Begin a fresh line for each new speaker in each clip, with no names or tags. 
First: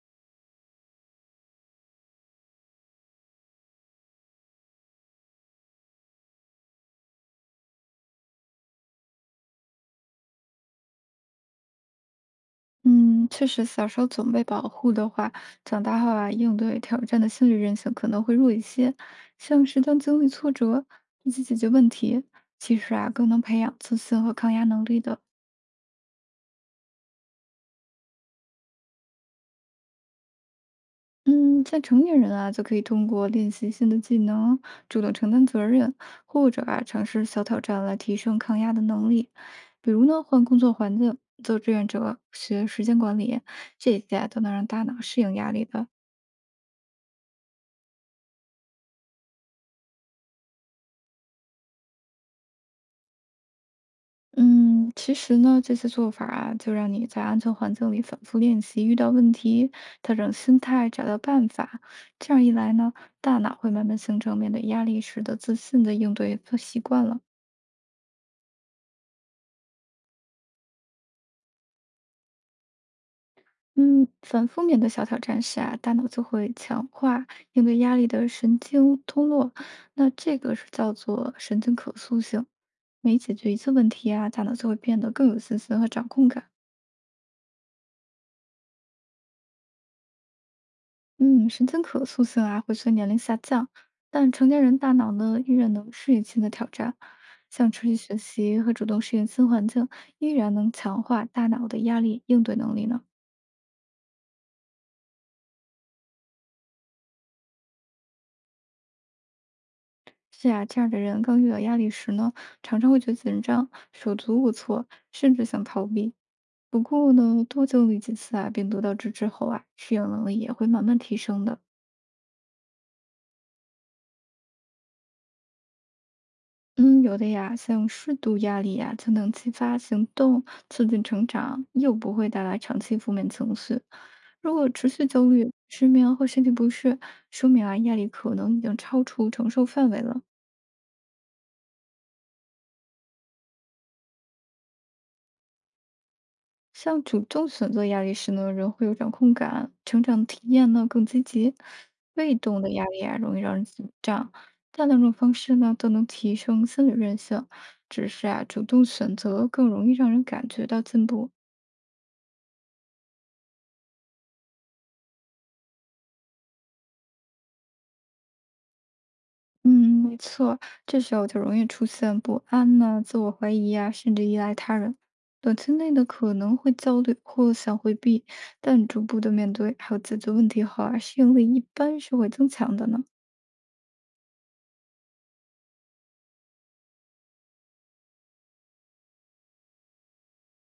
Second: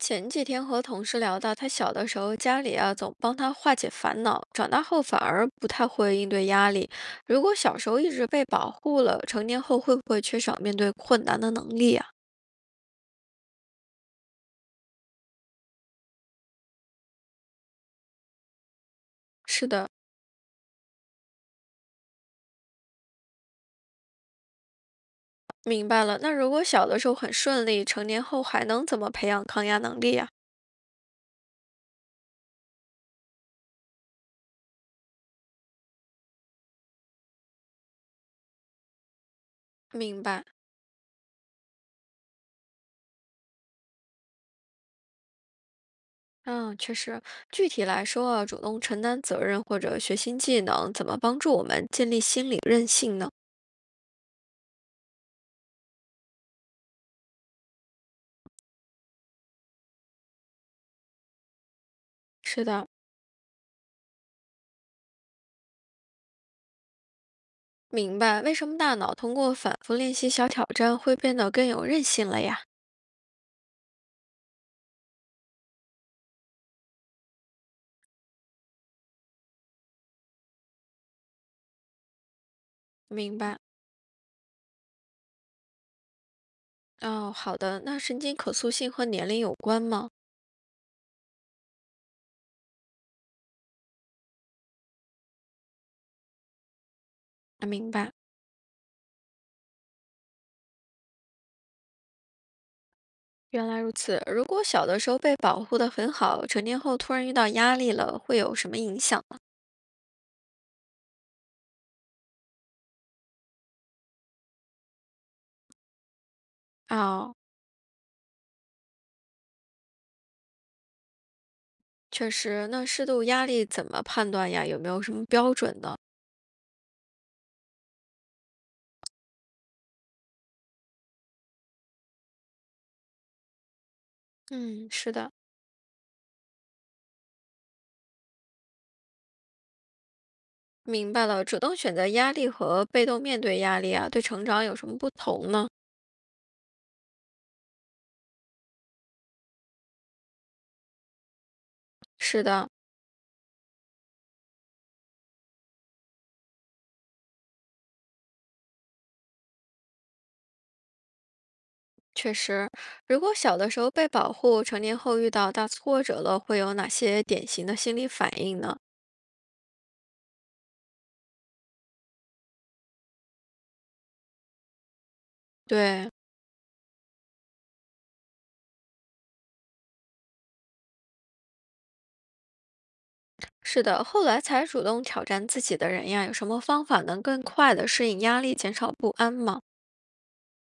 前几天和同事聊到，他小的时候家里啊总帮他化解烦恼，长大后反而不太会应对压力。如果小时候一直被保护了，成年后会不会缺少面对困难的能力啊？
嗯，确实，小时候总被保护的话，长大后啊，应对挑战的心理韧性可能会弱一些。像
是
是
的，
当经历挫折，自己解决问题，其实啊，更能培养自信和抗压能力的。
明白了。那如果小的时候很顺利，成年后还能怎么培养抗压能力啊？
嗯，像成年人啊，就可以通过练习新的技能，主动承担责任，或者啊，尝试小挑战来提升抗压的能力。比如
明
呢，换
白。
工作环境，做志愿者，学时间管理，这些啊都能让大脑适应压力的。
嗯，确实，具体来说啊，主动承担责任或者学新技能，怎么帮助我们建立心理韧性呢？
嗯，其实呢，这些做法啊，就让你在安全环境里反复练习，遇到问题，调整心态，找到办法。这样一
是
来
的，
呢，大脑会慢慢形成面对压力时的自信的应对和习惯了。
明白为什么大脑通过反复练习小挑战会变得更有韧性了呀？
嗯，反复面对小挑战时啊，大脑就会强化应对压力的神经通络，那这个是叫做神经可塑性。每解
明
决一
白。
次问题啊，大脑就会变得更有信心和掌控感。
哦，好的。那神经可塑性和年龄有关吗？
嗯，神经可塑性啊会随年龄下降，但成年人大脑呢依然能适应新的挑战，
啊，
像持
明
续
白。
学习和主动适应新环境，依然能强化大脑的压力应对能力呢。
原来如此。如果小的时候被保护得很好，成年后突然遇到压力了，会有什么影响呢？
是啊，这样的人刚遇到压力时呢，常常会觉得紧张、手足无措，甚至想逃避。不过
哦，
呢，多经历几次啊，并得到支持后啊，适应能力也会慢慢提升的。
确实。那适度压力怎么判断呀？有没有什么标准呢？
嗯，有的呀，像适度压力呀，就能激发行动，促进成长，又不会带来长期负面情绪。如果持
嗯，
续
是
焦
的，
虑、失眠或身体不适，说明啊压力可能已经超出承受范围了。
明白了。主动选择压力和被动面对压力啊，对成长有什么不同呢？
像主动选择压力时呢，人会有掌控感，成长体验呢更积极。被
是
动
的，
的压力啊，容易让人紧张。这两种方式呢，都能提升心理韧性，只是啊，主动选择更容易让人感觉到进步。
确实，如果小的时候被保护，成年后遇到大挫折了，会有哪些典型的心理反应呢？
嗯，没错，这时候就容易出现不安呐、自我怀疑啊，甚至依赖他人。短期内呢，
对，
可能会焦虑或想回避，但逐步的面对还有解决问题后啊，适应力一般是会增强的呢。
是的，后来才主动挑战自己的人呀，有什么方法能更快的适应压力，减少不安吗？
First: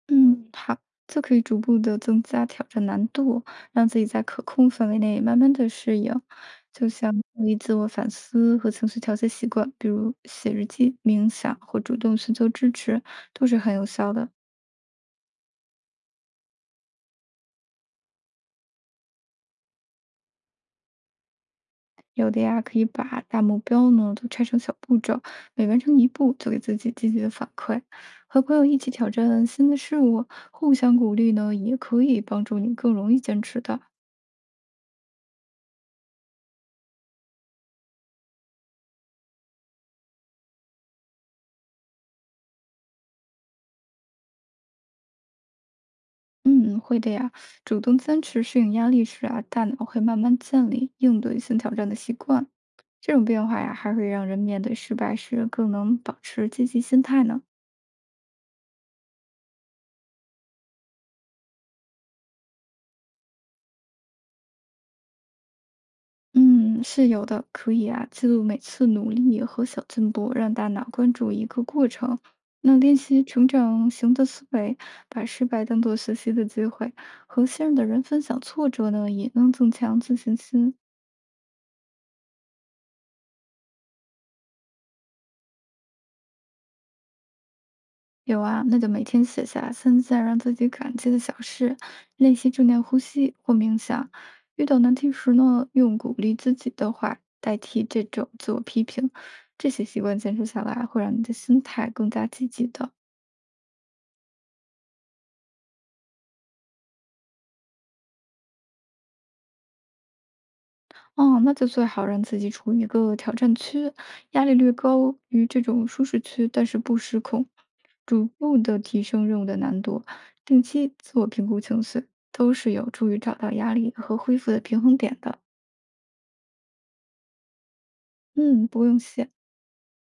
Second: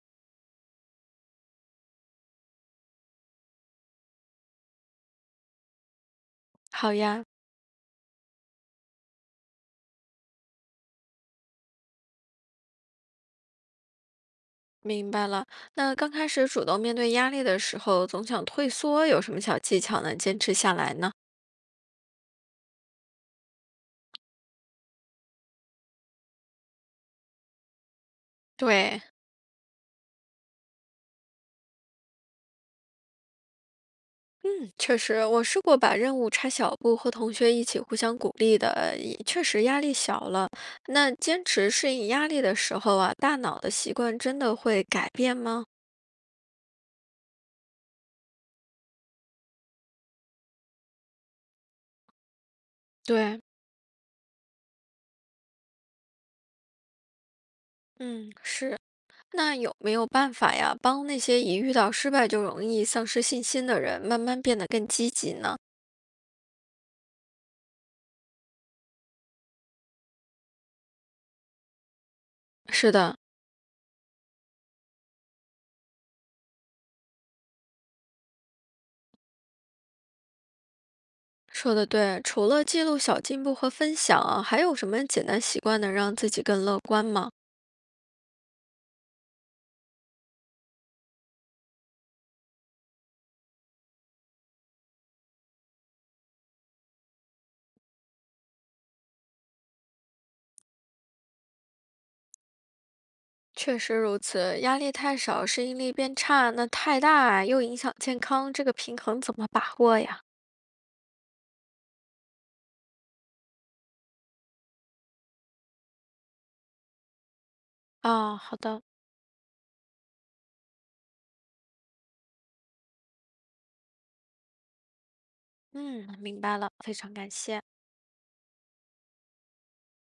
嗯，好，就可以逐步的增加挑战难度，让自己在可控范围内慢慢的适应。就
好
像
呀，
注意自我反思和情绪调节习惯，比如写日记、冥想或主动寻求支持，都是很有效的。
明白了。那刚开始主动面对压力的时候，总想退缩，有什么小技巧能坚持下来呢？
有的呀，可以把大目标呢都拆成小步骤，每完成一步就给自己积极的反馈，和朋友一起
对，
挑战新的事物，互相鼓励呢，也可以帮助你更容易坚持的。
嗯，确实，我试过把任务拆小步，和同学一起互相鼓励的，也确实压力小了。那坚持适应压力的时候啊，大脑的习惯真的会改变吗？
嗯，会的呀。主动坚持适应压力时啊，大脑会慢慢建立应对新挑战的习惯。这种
对，
变化呀，还会让人面对失败时更能保持积极心态呢。
嗯，是。那有没有办法呀，帮那些一遇到失败就容易丧失信心的人，慢慢变得更积极呢？
嗯，是有的，可以啊，记录每次努力和小进步，让大脑关注一个过程。那
是
练
的，
习成长型的思维，把失败当作学习的机会，和信任的人分享挫折呢，也能增强自信心。
说的对，除了记录小进步和分享啊，还有什么简单习惯能让自己更乐观吗？
有啊，那就每天写下三件让自己感激的小事，练习正念呼吸或冥想。遇到难题时呢，用鼓励自己的话代替这种自我批评，这些习惯坚持下来，会让你的心态更加积极的。
确实如此，压力太少，适应力变差，那太大又影响健康，这个平衡怎么把握呀？
哦，那就最好让自己处于一个挑战区，压力略高于这种舒适区，但是不失控，逐
啊，好
步的
的，
提升任务的难度，定期自我评估情绪，都是有助于找到压力和恢复的平衡点的。
嗯，明白了，非常感谢。
嗯，不用谢。